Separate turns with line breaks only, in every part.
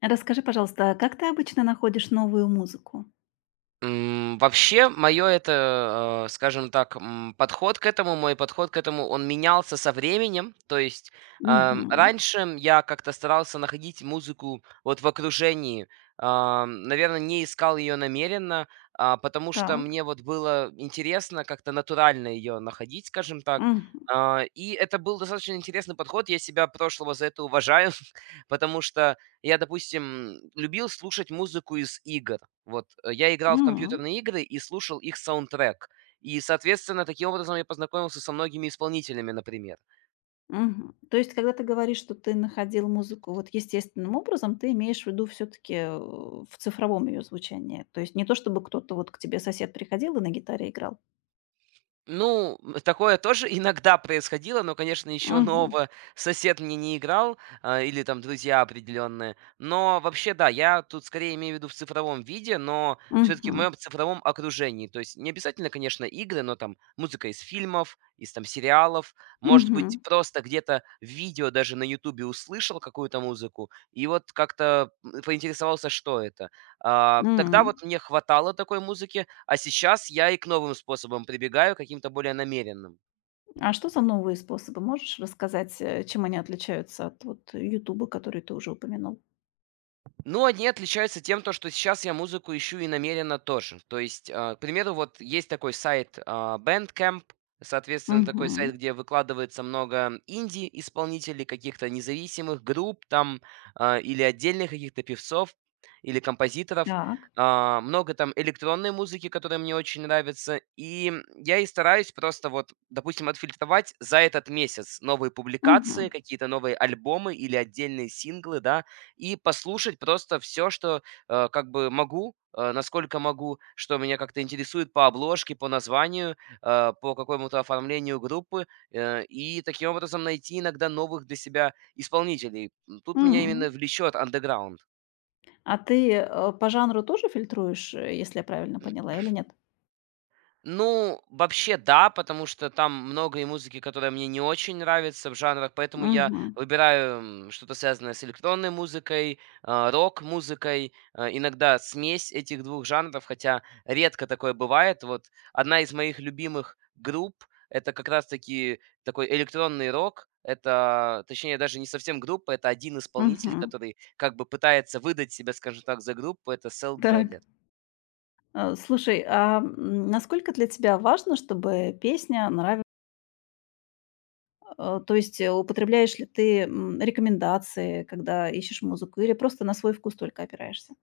Расскажи, пожалуйста, как ты обычно находишь новую музыку?
Вообще, скажем так, мой подход к этому, он менялся со временем. То есть,
Мгм.
раньше я как-то старался находить музыку вот в окружении. Наверное, не искал ее намеренно, потому что
Так.
мне вот было интересно как-то натурально ее находить, скажем так.
Мгм.
И это был достаточно интересный подход. Я себя прошлого за это уважаю, потому что я, допустим, любил слушать музыку из игр. Вот, я играл в
М.
компьютерные игры и слушал их саундтрек. И, соответственно, таким образом я познакомился со многими исполнителями, например.
Мгм. То есть, когда ты говоришь, что ты находил музыку вот естественным образом, ты имеешь в виду все таки в цифровом ее звучании? То есть не то, чтобы кто-то вот к тебе сосед приходил и на гитаре играл?
Ну, такое тоже иногда происходило, но, конечно, ничего
Мгм.
нового сосед мне не играл, или там друзья определенные. Но вообще, да, я тут скорее имею в виду в цифровом виде, но все-таки в
Мгм.
моем цифровом окружении. То есть не обязательно, конечно, игры, но там музыка из фильмов, из там сериалов. Может
Мгм.
быть, просто где-то в видео даже на Ютубе услышал какую-то музыку и вот как-то поинтересовался, что это. Тогда
М.
вот мне хватало такой музыки, а сейчас я и к новым способам прибегаю, каким-то более намеренным.
А что за новые способы? Можешь рассказать, чем они отличаются от вот "Ютуба", который ты уже упомянул?
Ну, они отличаются тем, то, что сейчас я музыку ищу и намеренно тоже. То есть, к примеру, вот есть такой сайт Bandcamp, соответственно, такой
Мгм.
сайт, где выкладывается много инди-исполнителей, каких-то независимых групп там, или отдельных каких-то певцов, или композиторов.
Так.
Много там электронной музыки, которая мне очень нравится. И я и стараюсь просто вот, допустим, отфильтровать за этот месяц новые публикации,
Мгм.
какие-то новые альбомы или отдельные синглы, да, и послушать просто все что, как бы могу, насколько могу, что меня как-то интересует по обложке, по названию, по какому-то оформлению группы, и таким образом найти иногда новых для себя исполнителей. Тут меня
М.
именно влечет андеграунд.
А ты, по жанру тоже фильтруешь, если я правильно поняла, или нет?
Ну, вообще, да, потому что там много и музыки, которая мне не очень нравится в жанрах, поэтому я
Мгм.
выбираю что-то связанное с электронной музыкой, рок-музыкой, иногда смесь этих двух жанров, хотя редко такое бывает. Вот одна из моих любимых групп — это как раз-таки такой электронный рок, это, точнее, даже не совсем группа, это один исполнитель,
Мгм.
который как бы пытается выдать себя, скажем так, за группу, это Cell
Так.
Dweller.
Слушай, насколько для тебя важно, чтобы песня нравилась? То есть, употребляешь ли ты, рекомендации, когда ищешь музыку, или просто на свой вкус только опираешься?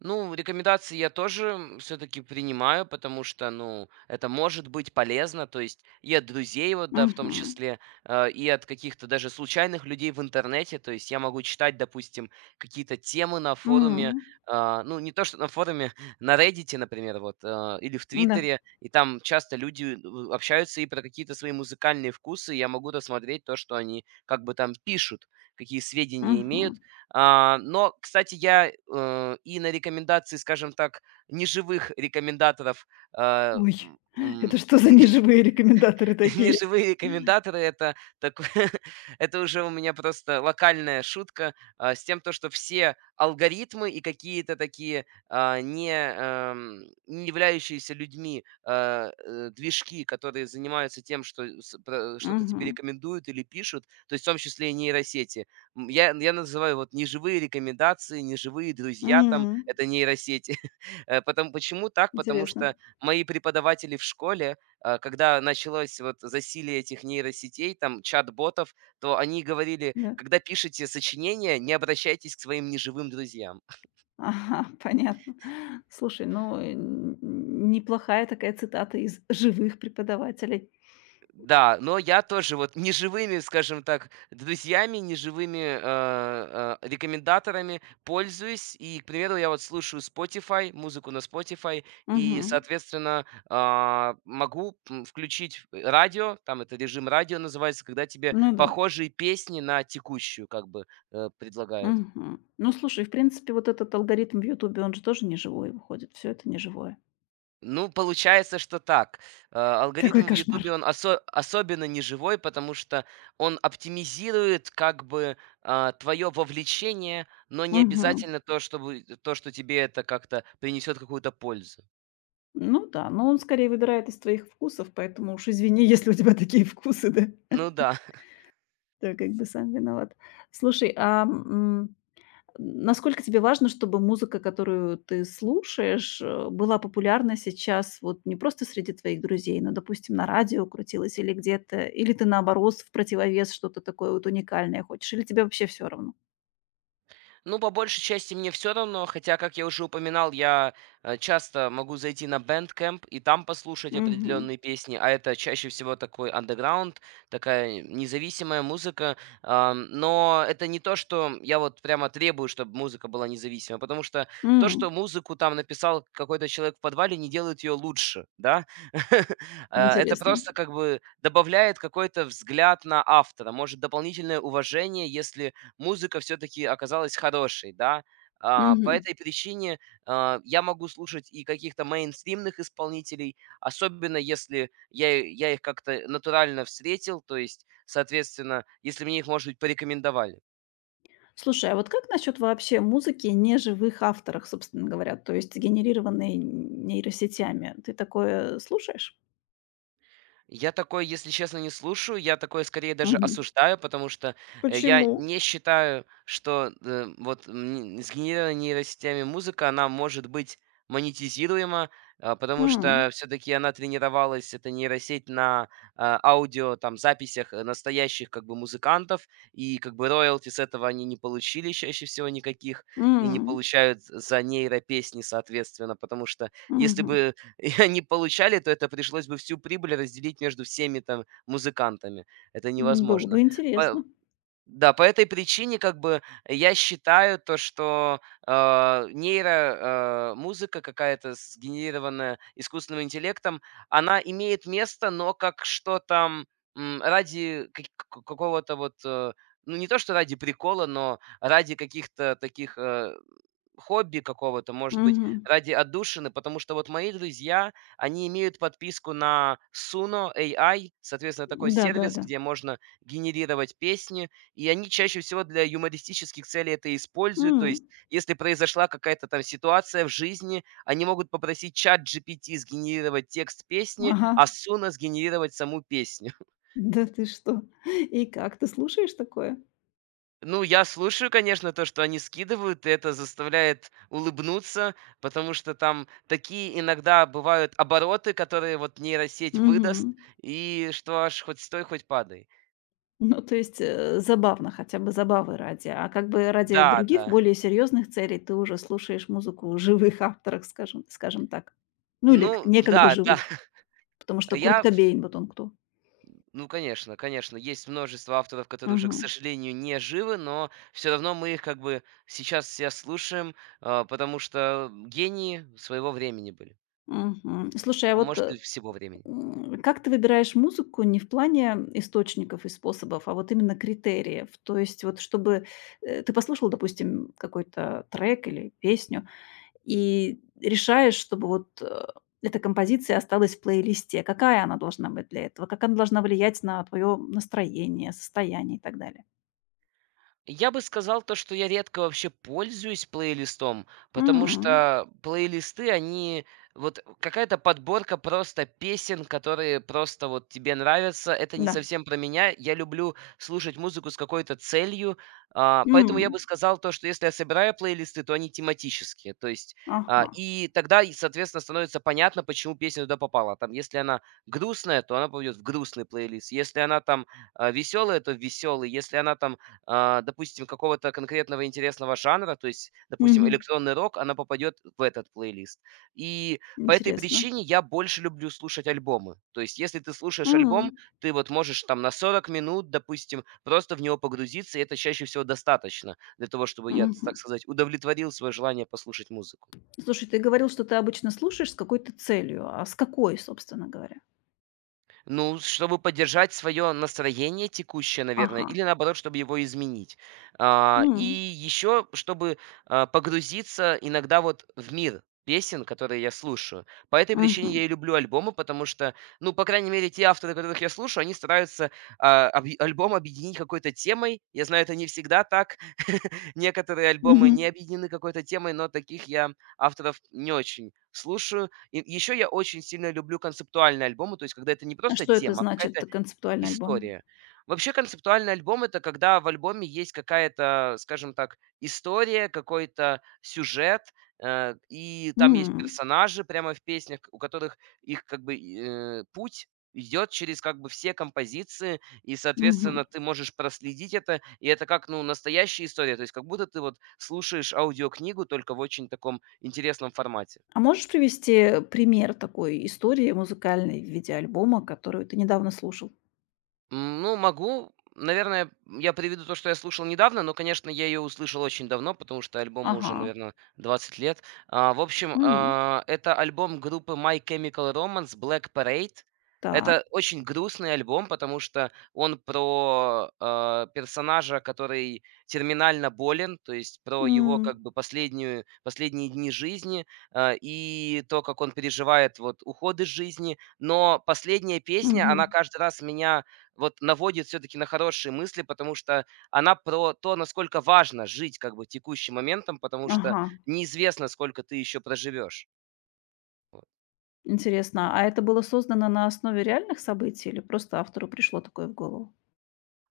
Ну, рекомендации я тоже все-таки принимаю, потому что, ну, это может быть полезно, то есть и от друзей, вот, да, в том
Мгм.
числе, и от каких-то даже случайных людей в интернете, то есть я могу читать, допустим, какие-то темы на форуме,
М.
ну, не то что на форуме, на Reddit, например, вот, или в
Да.
Твиттере, и там часто люди общаются и про какие-то свои музыкальные вкусы, и я могу рассмотреть то, что они как бы там пишут, какие сведения имеют,
Мгм.
но, кстати, я, и на рекомендации, скажем так, неживых рекомендаторов, а,
Ой,
м,
это
м,
что за
и
неживые рекомендаторы такие?
неживые комментаторы — это такое. Это уже у меня просто локальная шутка, с тем, то что все алгоритмы и какие-то такие, не являющиеся людьми, движки, которые занимаются тем, что с про что-то тебе
Мгм.
рекомендуют или пишут, то есть в том числе и нейросети. Я называю вот неживые рекомендации, неживые друзья там —
М.
это нейросети. Потом почему так? Потому
Интересно.
что мои преподаватели в школе, когда началось вот засилие этих нейросетей, там, чат-ботов, то они говорили,
Да.
когда пишете сочинения, не обращайтесь к своим неживым друзьям.
Ага, понятно. Слушай, ну, э, н неплохая такая цитата из живых преподавателей.
Да, но я тоже вот неживыми, скажем так, друзьями, неживыми рекомендаторами пользуюсь. И, к примеру, я вот слушаю Spotify, музыку на Spotify, и,
Мгм.
соответственно, могу включить радио, там это режим радио называется, когда тебе
Ну да.
похожие песни на текущую как бы предлагают.
Мгм. Ну, слушай, в принципе, вот этот алгоритм в "Ютубе", он же тоже не живой выходит, все это не живое.
Ну, получается, что так.
Какой
Алгоритм в "Ютубе",
кошмар.
он особенно не живой, потому что он оптимизирует как бы, твое вовлечение, но не
Мгм.
обязательно то, чтобы то, что тебе это как-то принесет какую-то пользу.
Ну да, но он скорее выбирает из твоих вкусов, поэтому уж извини, если у тебя такие вкусы, да.
Ну да.
Ты как бы сам виноват. Слушай, насколько тебе важно, чтобы музыка, которую ты слушаешь, была популярна сейчас вот не просто среди твоих друзей, но, допустим, на радио крутилась или где-то, или ты, наоборот, в противовес что-то такое вот уникальное хочешь, или тебе вообще все равно?
Ну, по большей части мне все равно, хотя, как я уже упоминал, я часто могу зайти на Bandcamp и там послушать
Мгм.
определенные песни, а это чаще всего такой андеграунд, такая независимая музыка. Но это не то, что я вот прямо требую, чтобы музыка была независима, потому что то,
М,
что музыку там написал какой-то человек в подвале, не делает ее лучше, да? Это
интересно.
просто как бы добавляет какой-то взгляд на автора, может, дополнительное уважение, если музыка все-таки оказалась хорошей, да. По
Мгм.
этой причине я могу слушать и каких-то мейнстримных исполнителей, особенно если я их как-то натурально встретил, то есть, соответственно, если мне их, может быть, порекомендовали.
Слушай, а вот как насчет вообще музыки неживых авторов, собственно говоря, то есть генерированной нейросетями? Ты такое слушаешь?
Я такое, если честно, не слушаю. Я такое скорее даже
Мгм.
осуждаю, потому что я
Почему?
не считаю, что сгенерированная нейросетями музыка, она может быть монетизируема, потому
М,
что все-таки она тренировалась, эта нейросеть, на аудио, там, записях настоящих, как бы, музыкантов, и, как бы, роялти с этого они не получили чаще всего никаких, и не
м,
получают за нейропесни, соответственно, потому что если
мгм.
бы и они получали, то это пришлось бы всю прибыль разделить между всеми там музыкантами. Это
М, было
невозможно.
бы
По
интересно.
Да, по этой причине, как бы, я считаю то, что, а, нейро, музыка какая-то, сгенерированная искусственным интеллектом, она имеет место, но как что-то, ради каки ка какого-то вот, ну, не то что ради прикола, но ради каких-то таких, хобби какого-то, может быть,
Мгм.
ради отдушины. Потому что вот мои друзья, они имеют подписку на Suno AI, соответственно, такой сервис,
Да-да-да.
где можно генерировать песни. И они чаще всего для юмористических целей это используют. То
М.
есть, если произошла какая-то там ситуация в жизни, они могут попросить чат GPT сгенерировать текст песни,
Ага.
а Суна сгенерировать саму песню.
Да ты что? И как, ты слушаешь такое?
Ну, я слушаю, конечно, то, что они скидывают, и это заставляет улыбнуться, потому что там такие иногда бывают обороты, которые вот нейросеть выдаст,
Мгм.
и что аж хоть стой, хоть падай.
Ну, то есть, забавно, хотя бы забавы ради, а как бы ради
Да,
других,
да.
более серьезных целей ты уже слушаешь музыку живых авторов, скажем так. Ну, или к
Ну
некогда
да, да.
живых, потому что Курт
Я
Кобейн, вот он кто.
Ну, конечно, конечно, есть множество авторов, которые уже, к
Мгм.
сожалению, не живы, но все равно мы их как бы сейчас все слушаем, потому что гении своего времени были,
Мгм. Слушай, а
а
вот,
может
э
и всего времени.
М, как ты выбираешь музыку не в плане источников и способов, а вот именно критериев? То есть вот чтобы, ты послушал, допустим, какой-то трек или песню и решаешь, чтобы вот, эта композиция осталась в плейлисте. Какая она должна быть для этого? Как она должна влиять на твое настроение, состояние и так далее?
Я бы сказал то, что я редко вообще пользуюсь плейлистом, потому
М,
что плейлисты, они вот какая-то подборка просто песен, которые просто вот тебе нравятся. Это не
да.
совсем про меня. Я люблю слушать музыку с какой-то целью, поэтому я
М,
бы сказал то, что если я собираю плейлисты, то они тематические. То есть,
ага.
и тогда, и, соответственно, становится понятно, почему песня туда попала. Там, если она грустная, то она пойдет в грустный плейлист. Если она там веселая, то веселый. Если она там допустим, какого-то конкретного интересного жанра, то есть, допустим,
Мгм.
электронный рок, она попадет в этот плейлист. И по этой
Интересно.
причине я больше люблю слушать альбомы. То есть, если ты слушаешь альбом,
М,
ты вот можешь там на 40 минут, допустим, просто в него погрузиться, и это чаще всего достаточно для того, чтобы я, так
мгм.
сказать, удовлетворил свое желание послушать музыку.
Слушай, ты говорил, что ты обычно слушаешь с какой-то целью. А с какой, собственно говоря?
Ну, чтобы поддержать свое настроение текущее, наверное,
Ага.
или наоборот, чтобы его изменить. И
М.
еще, чтобы погрузиться иногда вот в мир песен, которые я слушаю. По этой причине я
Мгм.
и люблю альбомы, потому что, ну, по крайней мере, те авторы, которых я слушаю, они стараются альбом объединить какой-то темой. Я знаю, это не всегда так. Некоторые альбомы
Мгм.
не объединены какой-то темой, но таких я авторов не очень слушаю. И еще я очень сильно люблю концептуальные альбомы, то есть когда это не
А
просто
что это
тема, а
значит,
какая-то
концептуальный альбом?
история. Вообще концептуальный альбом — это когда в альбоме есть какая-то, скажем так, история, какой-то сюжет, и там есть
М.
персонажи прямо в песнях, у которых их как бы, путь идет через как бы все композиции, и, соответственно,
Мгм.
ты можешь проследить это, и это как, ну, настоящая история, то есть как будто ты вот слушаешь аудиокнигу, только в очень таком интересном формате.
А можешь привести пример такой истории музыкальной в виде альбома, которую ты недавно слушал?
Ну, могу. Наверное, я приведу то, что я слушал недавно, но, конечно, я ее услышал очень давно, потому что альбому уже,
Ага.
наверное, 20 лет. В общем,
М.
это альбом группы My Chemical Romance Black Parade.
Так.
Это очень грустный альбом, потому что он про персонажа, который терминально болен, то есть про его
М.
как бы последние дни жизни, и то, как он переживает вот уход из жизни. Но последняя песня,
Мгм.
она каждый раз меня вот наводит все-таки на хорошие мысли, потому что она про то, насколько важно жить как бы текущим моментом, потому что
Ага.
неизвестно, сколько ты еще проживешь. Вот.
Интересно. А это было создано на основе реальных событий или просто автору пришло такое в голову?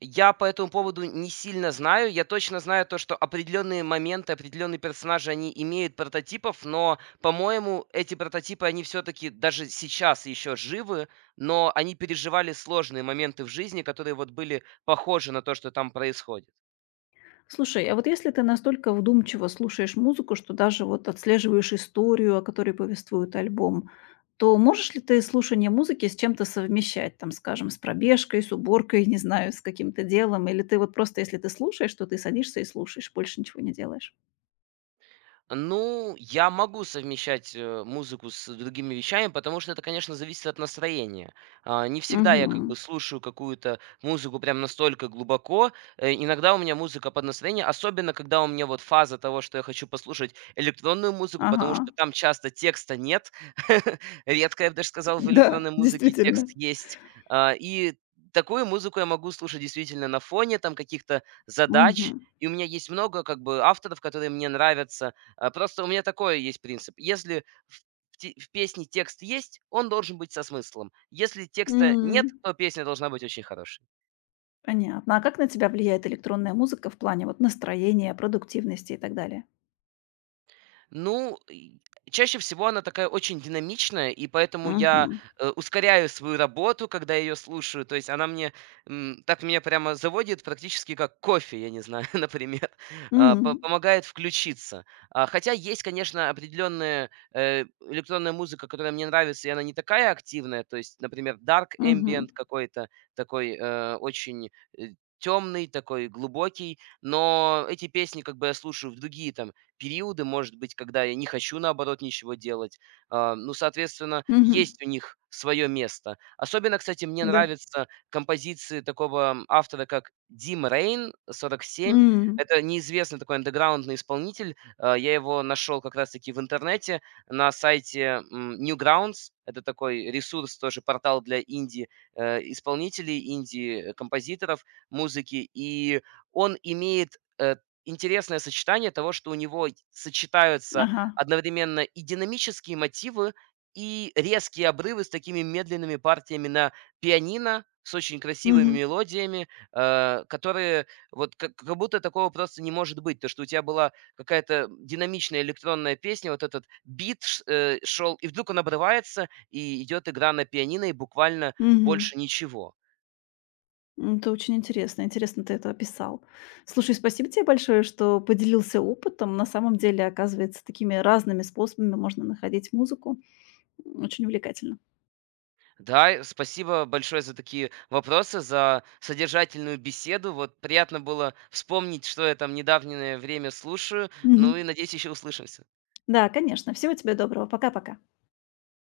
Я по этому поводу не сильно знаю. Я точно знаю то, что определенные моменты, определенные персонажи, они имеют прототипов, но, по-моему, эти прототипы, они все-таки даже сейчас еще живы, но они переживали сложные моменты в жизни, которые вот были похожи на то, что там происходит.
Слушай, а вот если ты настолько вдумчиво слушаешь музыку, что даже вот отслеживаешь историю, о которой повествует альбом, то можешь ли ты слушание музыки с чем-то совмещать, там, скажем, с пробежкой, с уборкой, не знаю, с каким-то делом? Или ты вот просто, если ты слушаешь, то ты садишься и слушаешь, больше ничего не делаешь?
Ну, я могу совмещать, музыку с другими вещами, потому что это, конечно, зависит от настроения. Не всегда я как
Мгм.
бы слушаю какую-то музыку прям настолько глубоко. Иногда у меня музыка под настроение, особенно когда у меня вот фаза того, что я хочу послушать электронную музыку, потому
Ага.
что там часто текста нет. Редко, я бы даже сказал, в
Да,
электронной музыке
действительно.
текст есть. И такую музыку я могу слушать действительно на фоне там каких-то задач.
Мгм.
И у меня есть много как бы авторов, которые мне нравятся, просто у меня такой есть принцип. Если в песне текст есть, он должен быть со смыслом. Если текста нет,
М.
то песня должна быть очень хорошей.
Понятно. А как на тебя влияет электронная музыка в плане вот настроения, продуктивности и так далее?
Ну, и чаще всего она такая очень динамичная, и поэтому я,
Мгм.
ускоряю свою работу, когда ее слушаю. То есть она мне, так меня прямо заводит практически как кофе, я не знаю, например, по
М.
помогает включиться. Хотя есть, конечно, определенная электронная музыка, которая мне нравится, и она не такая активная. То есть, например, dark
Мгм.
ambient какой-то такой, очень, темный такой глубокий. Но эти песни как бы я слушаю в другие там периоды, может быть, когда я не хочу, наоборот, ничего делать. Ну, соответственно,
Мгм.
есть у них свое место. Особенно, кстати, мне
Да.
нравятся композиции такого автора, как Дим Рейн, 47.
М.
Это неизвестный такой андеграундный исполнитель. Я его нашел как раз-таки в интернете на сайте Newgrounds. Это такой ресурс, тоже портал для инди-исполнителей, инди-композиторов музыки. И он имеет интересное сочетание того, что у него сочетаются
Ага.
одновременно и динамические мотивы, и резкие обрывы с такими медленными партиями на пианино, с очень красивыми
Мгм.
мелодиями, которые вот как будто такого просто не может быть. То, что у тебя была какая-то динамичная электронная песня, вот этот бит шёл, и вдруг он обрывается, и идет игра на пианино, и буквально
Мгм.
больше ничего.
М, это очень интересно. Интересно, ты это описал. Слушай, спасибо тебе большое, что поделился опытом. На самом деле, оказывается, такими разными способами можно находить музыку. М, очень увлекательно.
Да, и спасибо большое за такие вопросы, за содержательную беседу. Вот приятно было вспомнить, что я там недавнее время слушаю. Ну и
Мгм.
надеюсь, еще услышимся.
Да, конечно. Всего тебе доброго. Пока-пока.